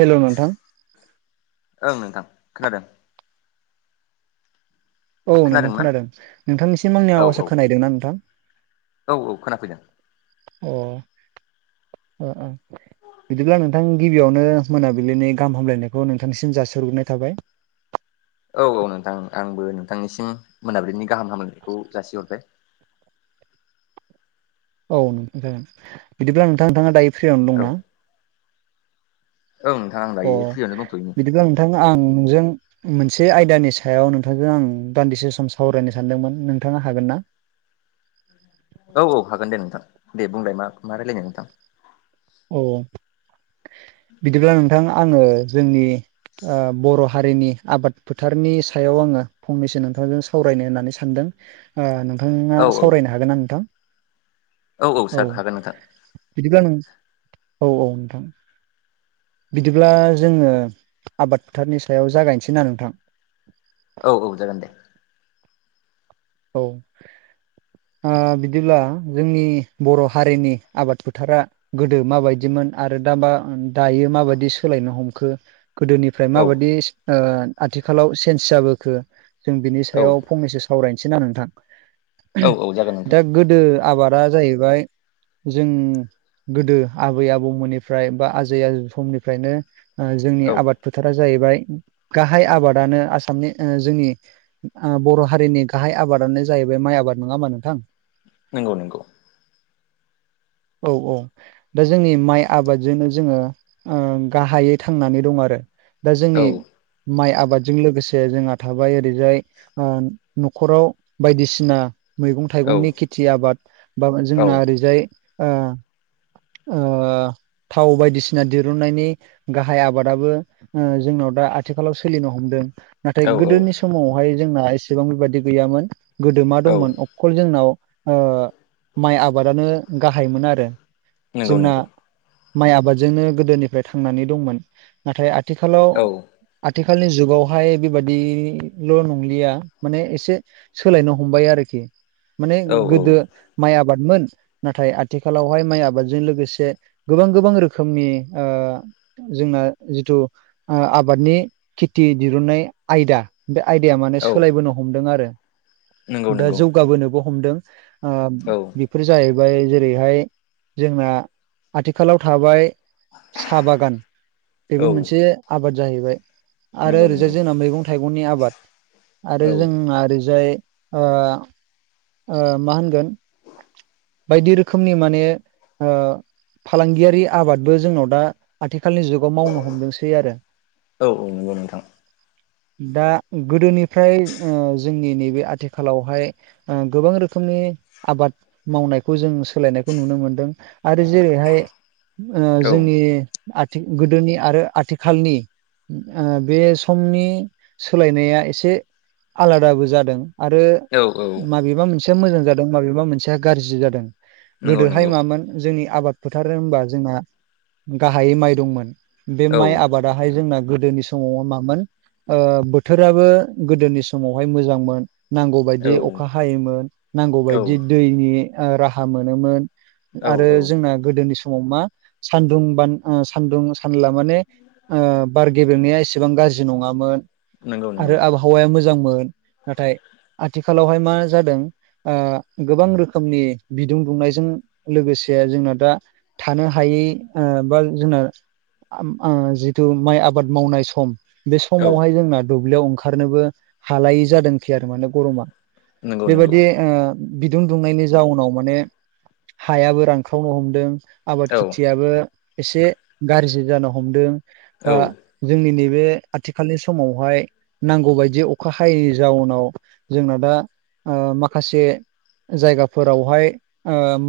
हेल' नोंथां। ओं नोंथां खोनोनादों। औ नोंथां खोनादोंना खोनादों नोंथांनिसिम आंनि औ आवाजा औ खोनायैदों ना नोंथां? औ औ खोनाफैदों अ-अ -अ। बिदिब्ला नोंथां गिबियावनो मोनाबिलिनि गाहाम हामलायनायखौ नोंथांनिसिम जासिहरग्रोनाय थाबाय। औ-औ नोंथां आंबो नोंथांनिसिम मोनाबिलिनि गाहाम हामलायखौ जासिहरबाय। औ नोंथां जागोन बिदिब्ला नोंथाङा-नोंथाङा दायो फ्रियावनो औ दं ना? औ नोंथां। अ दायो फ्रियावनो दंथ'योमोन बिदिब्ला नोंथां आं नोंजों मोनसे आयदानि सायाव नोंथांजों आं दान्दिसे सम सावरायनो सानदोंमोन नोंथाङा हागोन ना? औ-औ हागोन दे नोंथां दे बुंलाय मा-मा रायजलायनो नोंथां? औ बिदिब्ला नोंथां आङो जोंनि ओ बर' हारिनि आबाद फोथारनि सायाव आङो फंनैसो नोंथांजों सा सावरायनो होननानै सानदों ओ नोंथाङा औ सावरायनो हागोन ना नोंथां? औ-औ औ सार हागोन नोंथां। बिदिब्ला नों औ-औ नोंथां। बिदिब्ला जोङो आबाद फोथारनि सायाव जागायनोसै ना नोंथां। औ-औ जागोन दे औ ओ बिदिब्ला जोंनि बर' हारिनि आबाद फोथारा गोदो माबायदिमोन आरो दाबा दायो माबायदि सोलायनो हमखो गोदोनि ओमफ्राय औ माबादि ओ आथिखालाव चेन्स जाबोखो जों बिनि औ सायाव फंनैसो सावरायनो सैना नोंथां औ औ जागोन नोंथां दा गोदो आबादा जाहैबाय जों गोदो आबै आबौमोननिफ्राय बा आजै आजै समनिफ्रायनो जोंनि औ आबाद फोथारा जाहैबाय गाहाय आबादानो आसामनि ओ जोंनि ओ बर' हारिनि गाहाय आबादानो जाहैबाय माइ आबाद नङामा नोंथां नंगौ-नंगौ औ-औ दा जोंनि माइ आबादजोंनो जोङो ओ गाहायै थांनानै दं आरो दा औ जोंनि माइ आबादजों लोगोसे जोंहा थाबाय ओरैजाय ओ न'खराव बायदिसिना मैगं औ थाइगंनि खेथि आबाद बा औ जोंना ओरैजाय ओ ओ थाव बायदिसिना दिरुननायनि गाहाय आबादाबो ओ जोंनाव दा आथिखालाव सोलिनो हमदों नाथाय औ गोदोनि समावहाय जोंना एसेबां बेबायादि गैयामोन गोदो मा औ दंमोन अ खल जोंनाव ओ माइ आबादानो गाहायमोन आरो। नंगौ जोंना नंगौ माइ आबादजोंनो गोदोनिफ्राय थांनानै दंमोन। नाथाय आथिखालाव औ आथिखालनि जुगावहाय बेबादिल' नंलिया माने एसे सोलायनो हमबाय आरोखि माने औ गोदो औ माइ आबादमोन नाथाय आथिखालाव बेवहाय माइ आबादजों लोगोसे गोबां-गोबां रोखोमनि ओ जोंना जिथु ओ आबादनि खेथि दिहुननाय आयदा बे आयदाया माने औ सोलायबोनो हमदों आरो नंगौ दा नंगौ जौगाबोनोबो हमदों। ओ औ बेफोर जाहैबाय जेरैहाय जोंना आथिखालाव थाबाय साहा बागान बेबो औ मोनसे आबाद जाहैबाय आरो नंगौ ओरैजाय नंगौ जोंना मैगं थाइगंनि आबाद आरो औ जोंना ओरैजाय ओ मा होनगोन बायदि रोखोमनि माने ओ फालांगियारि आबादबो जोंनाव दा आथिखालनि जुग मावनो हदोंसै आरो। औ नंगौ नोंथां दा गोदोनिफ्राय जोंनि नैबे आथिखालावहाय ओ गोबां रोखोमनि आबाद मावनायखौ जों सोलायनायखौ नुनो मोनदों। आरो जेरैहाय ओ औ जोंनि आथि गोदोनि आरो आथिखालनि बे समनि सोलायनाया एसे आलादाबो जादों आरो औ औ माबेबा मोनसेया मोजां जादों माबेबा मोनसेया गाज्रि जादों नंगौ गोदोहाय नंगौ मामोन जोंनि आबाद फोथारो होमबा जोंना गाहायै माइ दंमोन बे औ माइ आ बादाहाय जोंना गोदोनि समाव मामोन ओ बोथोराबो गोदोनि समावहाय मोजांमोन। औ नांगौबायायदि अखा हायोमोन नांगौ औ बदि दैनि राहा मोनोमोन। औ आरो औ जोंना गोदोनि समाव मा सान्दुं बान सान्दुं सानला माने बार गेबेंनाया एसेबां गाज्रि नङामोन। नंगौ नंगौ आरो आबहावाया मोजांमोन नाथाय आथिखालावहाय मा जादों ओ गोबां रोखोमनि बिदुं दुंनायजों लोगोसे जोंना दा थानो हायै ओ बा जोंना आम जिथु माइ आबाद मावनाय सम बे औ समावहाय जोंना दुब्लियाव ओंखारनोबो हालायै जादोंखै आरो माने गरमा। नंगौ नंगौ बेबादि ओ बिदुं दुंनायनि जाउनाव माने हायाबो रानख्रावनो हमदों। आबाद औ खेथियाबो एसे गाज्रि जानो हमदों औ बा जोंनि नैबे आथिखालनि समावहाय नांगौ बायदि अखा हायैनि जाउनाव जोंना दा ओ माखासे जायगाफोरावहाय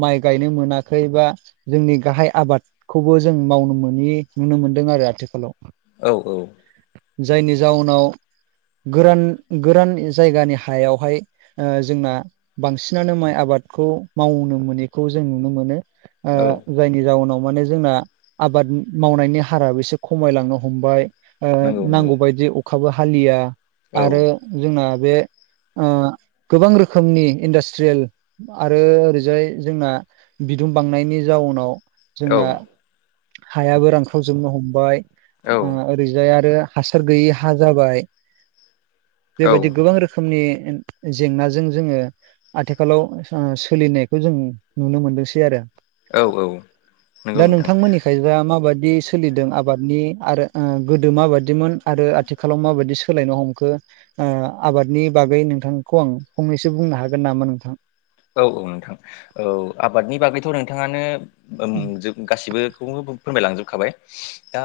माइ गायनो मोनाखै बा जोंनि गाहाय आबाद खौबो जों मावनो मोनि नुनो मोनदों आरो आथिखालाव औ औ जायनि जाउनाव गोरान गोरान जायगानि हायावहाय जोंना बांसिनानो माइ आबादखौ मावनो मोनैखौ जों नुनो मोनो। ओ औ जायनि जााहनाव माने जोंना आबाद मावनायनि हाराबो एसे खमायलांनो हमबाय। ओ नंगौ नंगौ नांगौबायायदि अखाबो हालिया औ आरो जोंना बे ओ गोबां रोखोमनि इन्डास्ट्रियेल आरो ओरैजाय जोंना बिदुं बांनायनि जाउनाव औ जोंना हायाबो रानख्रावजोबनो हमबाय औ ओरैजाय आरो हासार गैयि हा जाबाय औ बेबायदि गोबां रोखोमनि जेंनाजों जोंङो आथिखालाव सोलिनायखौ जों नुनो मोनदोंसै आरो। औ नंगौ दा नोंथां नोंथांमोननि खै जा माबायदि सोलिदों आबादनि आरो गोदो माबादिमोन आरो आथिखालाव माबायदि सोलायनो हमखो आबादनि बागै नोंथां खौ आं फंनैसो बुंनो हागोन नामा नोंथां। औ औ नोंथां औ आबादनि बागैथ' नोंथाङानो अम जोब गासिबोखौ फोरमायलांजोबखाबाय दा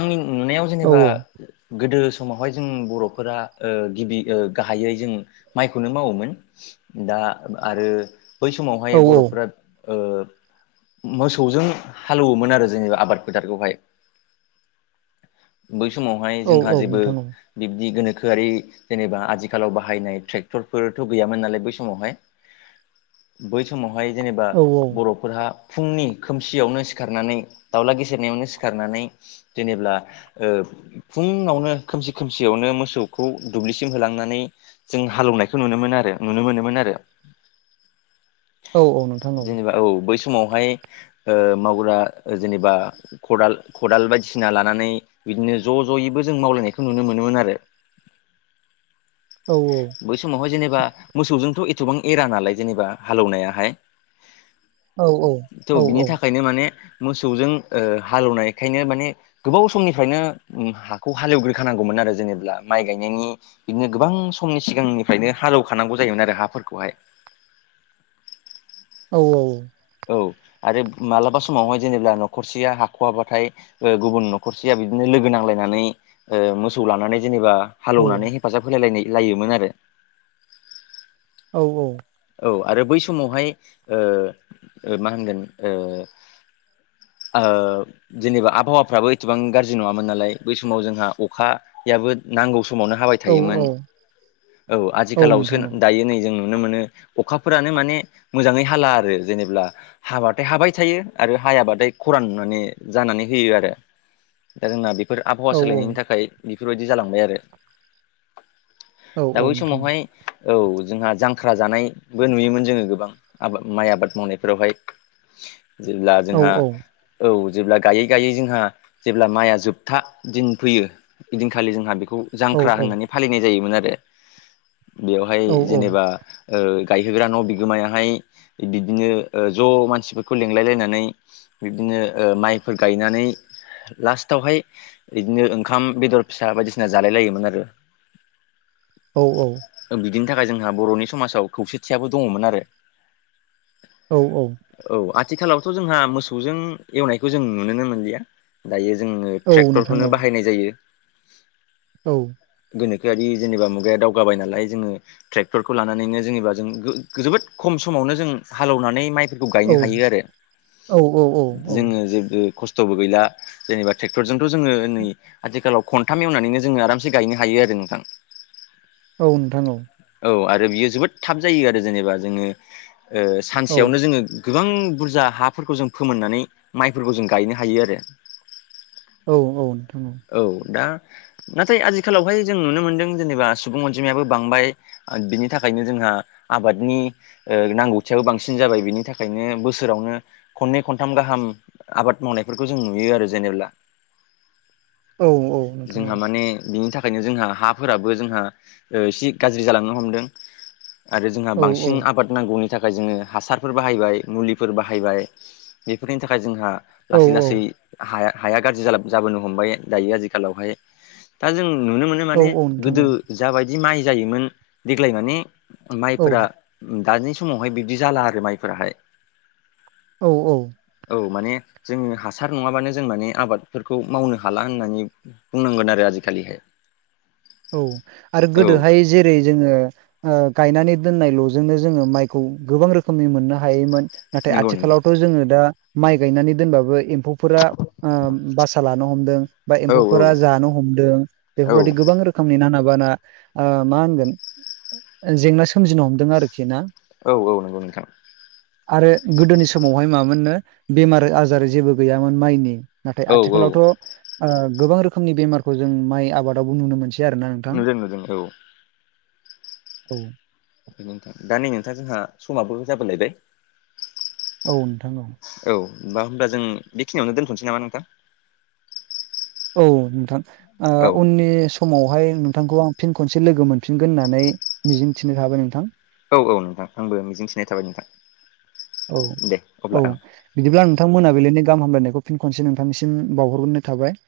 आंनि नुनायाव औ जेनेबा गोदो समावहाय जों बर'फोराओ गिबि गाहायै जों माइखौनो मावोमोन दा आरो बै समावहाय औ बर'फोरा ओ‌ मोसौजों हालौवोमोन आरो जोंनिब आबाद फोथारखौहाय। बै समावहाय औ जोंहा औ जेबो नोंथां औ बिबदि गोनोखोआरि जेनेबा आथिखालाव बाहायनाय ट्रेक्टरफोरथ' गैयामोन नालाय बै समावहाय [unintelligible] बै समावहाय जेनेबा औ बर' नखरहा फुंनि खोमसियावनो सिखारनानै दावउला गेसेेरनायावनो सिखारनानै जेनेब्ला ओ फुङावनो खोमसि खोमसियावनो मोसौखौ दुब्लिसिम होलांनानै जों हालेवनायखौ नुनोमोनो आरो नुनो मोनोमोन आरो। औ -औ नोंथां औ। जेनेबा औ बै समावहाय ओ मावग्रा जेनेबा खदाल खदाल बायदिसिना लानानै बिदिनो ज' ज'यैबो जों मावलायनायखौ नुनो मोनोमोन आरो। औ -औ। बै समावहाय जेनेबा मोसौजोंथ' एथबां एरा नालाय जेनेबा हालेवनायाहाय औ औ थ' औ बिनि औ थाखायनो माने मोसौजों ओ हालेवनायखायनो माने गोबाव समनिफ्रायनो हाखौ हालेवग्रोखानांगौमोन आरो जेनेबा माइ गायनायनि बिदिनो गोबां समनि सिगांनिफ्रायनो हालौखानांगौ जायोमोन आरो हाफोरखौहाय। औ - औ। औ आरो मालाबा समावहाय जेनेबा न'खरसेया हाख'वाबाथाय ओ गुबुन न'खरसेया बिदिनो लोगो नांलायनानै ओ मोसौ लानानै जेनेबा औ हालेवनानै हेफाजाब होलायलायनाय लायोमोन आरो। औ -औ। औ आरो बै समावहाय ओ मा होनगोन ओ आओ जेनेबा आबहावाफ्राबो एथबां गाज्रि नङामोन नालाय बै समाव जोंहा अखायाबो नांगौ समावनो हाबाय थायोमोन औ औ औ नोंथां आजिखालावसो औ दायो नै जों नुनो मोनो अखाफोरानो माने मोजाङै हाला आरो जेनेब्ला हाबाथाय हाबाय थायो आरो हायाबाथाय खरान नुनानै जानानै होयो आरो। दा जोंना बेफोर आबहावा औ सोलायनायनि थाखाय बेफोरबायदि जालांबाय आरो। औ औ दा औ बै नोंथां समावहाय औ जोंहा जांख्रा जानाय बो नुयोमोन जोङो गोबां आबा माइ आबाद मावनायफोरावहाय जेब्ला औ जोंहा औ औ जेब्ला गायै - गायै जोंहा जेब्ला माइया जोबथा दिन फैयो ऐदिनखालि जोंहा बेखौ जांख्रा औ होननानै फालिनाय जायोमोन आरो बेवहाय औ जेनेबा ओ गायहोग्रा न' बिगोमायाहाय बिदिनो ज' मानसिफोरखौ लेंलायलायनानै बिबदिनो ओ माइफोर गायनानै लास्टावहाय बिदिनो ओंखाम बेदर फिसा बायदिसिना जालाय लायोमोन आरो। औ - औ। बिदिनि थाखाय जोंहा बर'नि समाजाव खौसेथियाबो दङमोन आरो। औ - औ। औ आथिखालावथ' जोंहा मोसौजों एवनायखौ जों नुुनोनो मोनलिया दायो जोङो औ नोंथां औ ट्रेक्टरखौनो बाहायनाय जायो। औ। गोनोखोआरि जेनेबा मुगाया दावगाबाय नालाय जोङो ट्रेक्टर खौ लानानैनो जेनेबा जों गो जोबोद खम समावनो जों हालेवनानै माइ खौ औ गायनो हायो आरो औ औ औ जोङो जेबो खस्थ खस्थ'बो गैला जेनेबा ट्रेक्टरजोंथ' जोङो नै आथिखालाव खनथाम एवनानैनो जोङो आरामसे गायनो हायो आरो नोंथां। औ नोंथां औ औ आरो बियो जोबोद थाब जायो आरो जेनेबा जोङो ओ औ सानसेयावनो जोङो गोबां बुरजा हाफोरखौ जों फोमोननानै माइफोरखौ जों गायनो हायो आरो। औ औ नोंथां औ। औ दा नाथाय आजिखालावहाय जों नुनो मोनदों जेनेबा सुबुं अनजिमायाबो बांबाय। बिनि थाखायनो जोंहा आबादनि ओ नांगौथियाबो बांसिन जाबाय बिनि थाखायनो बोसोरावनो खननै खनथाम गाहाम आबाद मावनायफोरखौ जों नुयो आरो जेनेब्ला। औ औ नोंथां औ ने बिनि थाखा- यनो जोंहा हाफोराबो जोंहा ओ इसे गाज्रि जालांनो हमदों। आरो जोंहा औ बांसिन आबाद नांगौनि थाखाय जोङो हासारफोर बाहायबाय मुलिफोर बाहायबाय बेफोरनि थाखाय जोंहा औ लासै लासै हाया-हाया गाज्रि जालां जाबोनो हमबाय दायो आजिखालावहाय दा जों नुनो मोनो माने औ नोंथां गोदो जा बायदि माइ जायोमोन देग्लाय माने औ माइफोरा दानि समावहाय बिबदि जाला आरो माइफोराहाय। औ औ औ माने जोङो हासार नङाबानो जों माने आबादफोरखौ मावनो हाला होननानै बुंनांगोन आरो आजिखालिहाय औ आरो औ गोदोहाय जेरै जोङो ओ गायनानै दोननाय ल'जोंनो जोङो माइखौ गोबां रोखोमनि मोननो हायोमोन। नाथाय नंगौ नंगौ आथिखालावथ' जोङो दा माइ गायनानै दोनबाबो एम्फौ फोरा ओ बासा लानो हमदों बा औ औ एम्फौफोरा जानो हमदों औ बेफोरबादि गोबां रोखोम- नि नाङा-बाङा मा होनगोन जेंना सोमजिनो हमदों आरोखि ना। औ औ नंगौ नोंथां आरो गोदोनि समावहाय मा मोननो बेमार-आजार जेबो गैयामोन माइनि। नाथाय औ औ आथिखालावथ' ओ गोबां रोखोमनि बेमारखौ जों माइ आबादावबो नुनो मोनसै। आरो ना नोंथां नुदों नुदों औ औ। नंगौ‌ नोंथां। दा नै नोंथां जोंहा समाबो जाबोलायबाय औ नोंथां औ औ दा होनबा जों बेखिनियावनो दोनथ'नोसै नामा नोंथां? औ नोंथां ओ औ उननि समावहाय नोंथांखौ आं फिन खनसे लोगो मोनफिनगोन होननानै मिजिंथिनाय थाबाय नोंथां। औ औ नोंथां आंबो मिजिं थिनाय थाबाय नोंथां। औ दे औ अब्ला ओं बिदिब्ला आ नोंथां मोनाबिलिनि गाहाम हामलायनायखौ फिन खनसे नोंथांनिसिम बावहरग्रोनाय थाबाय।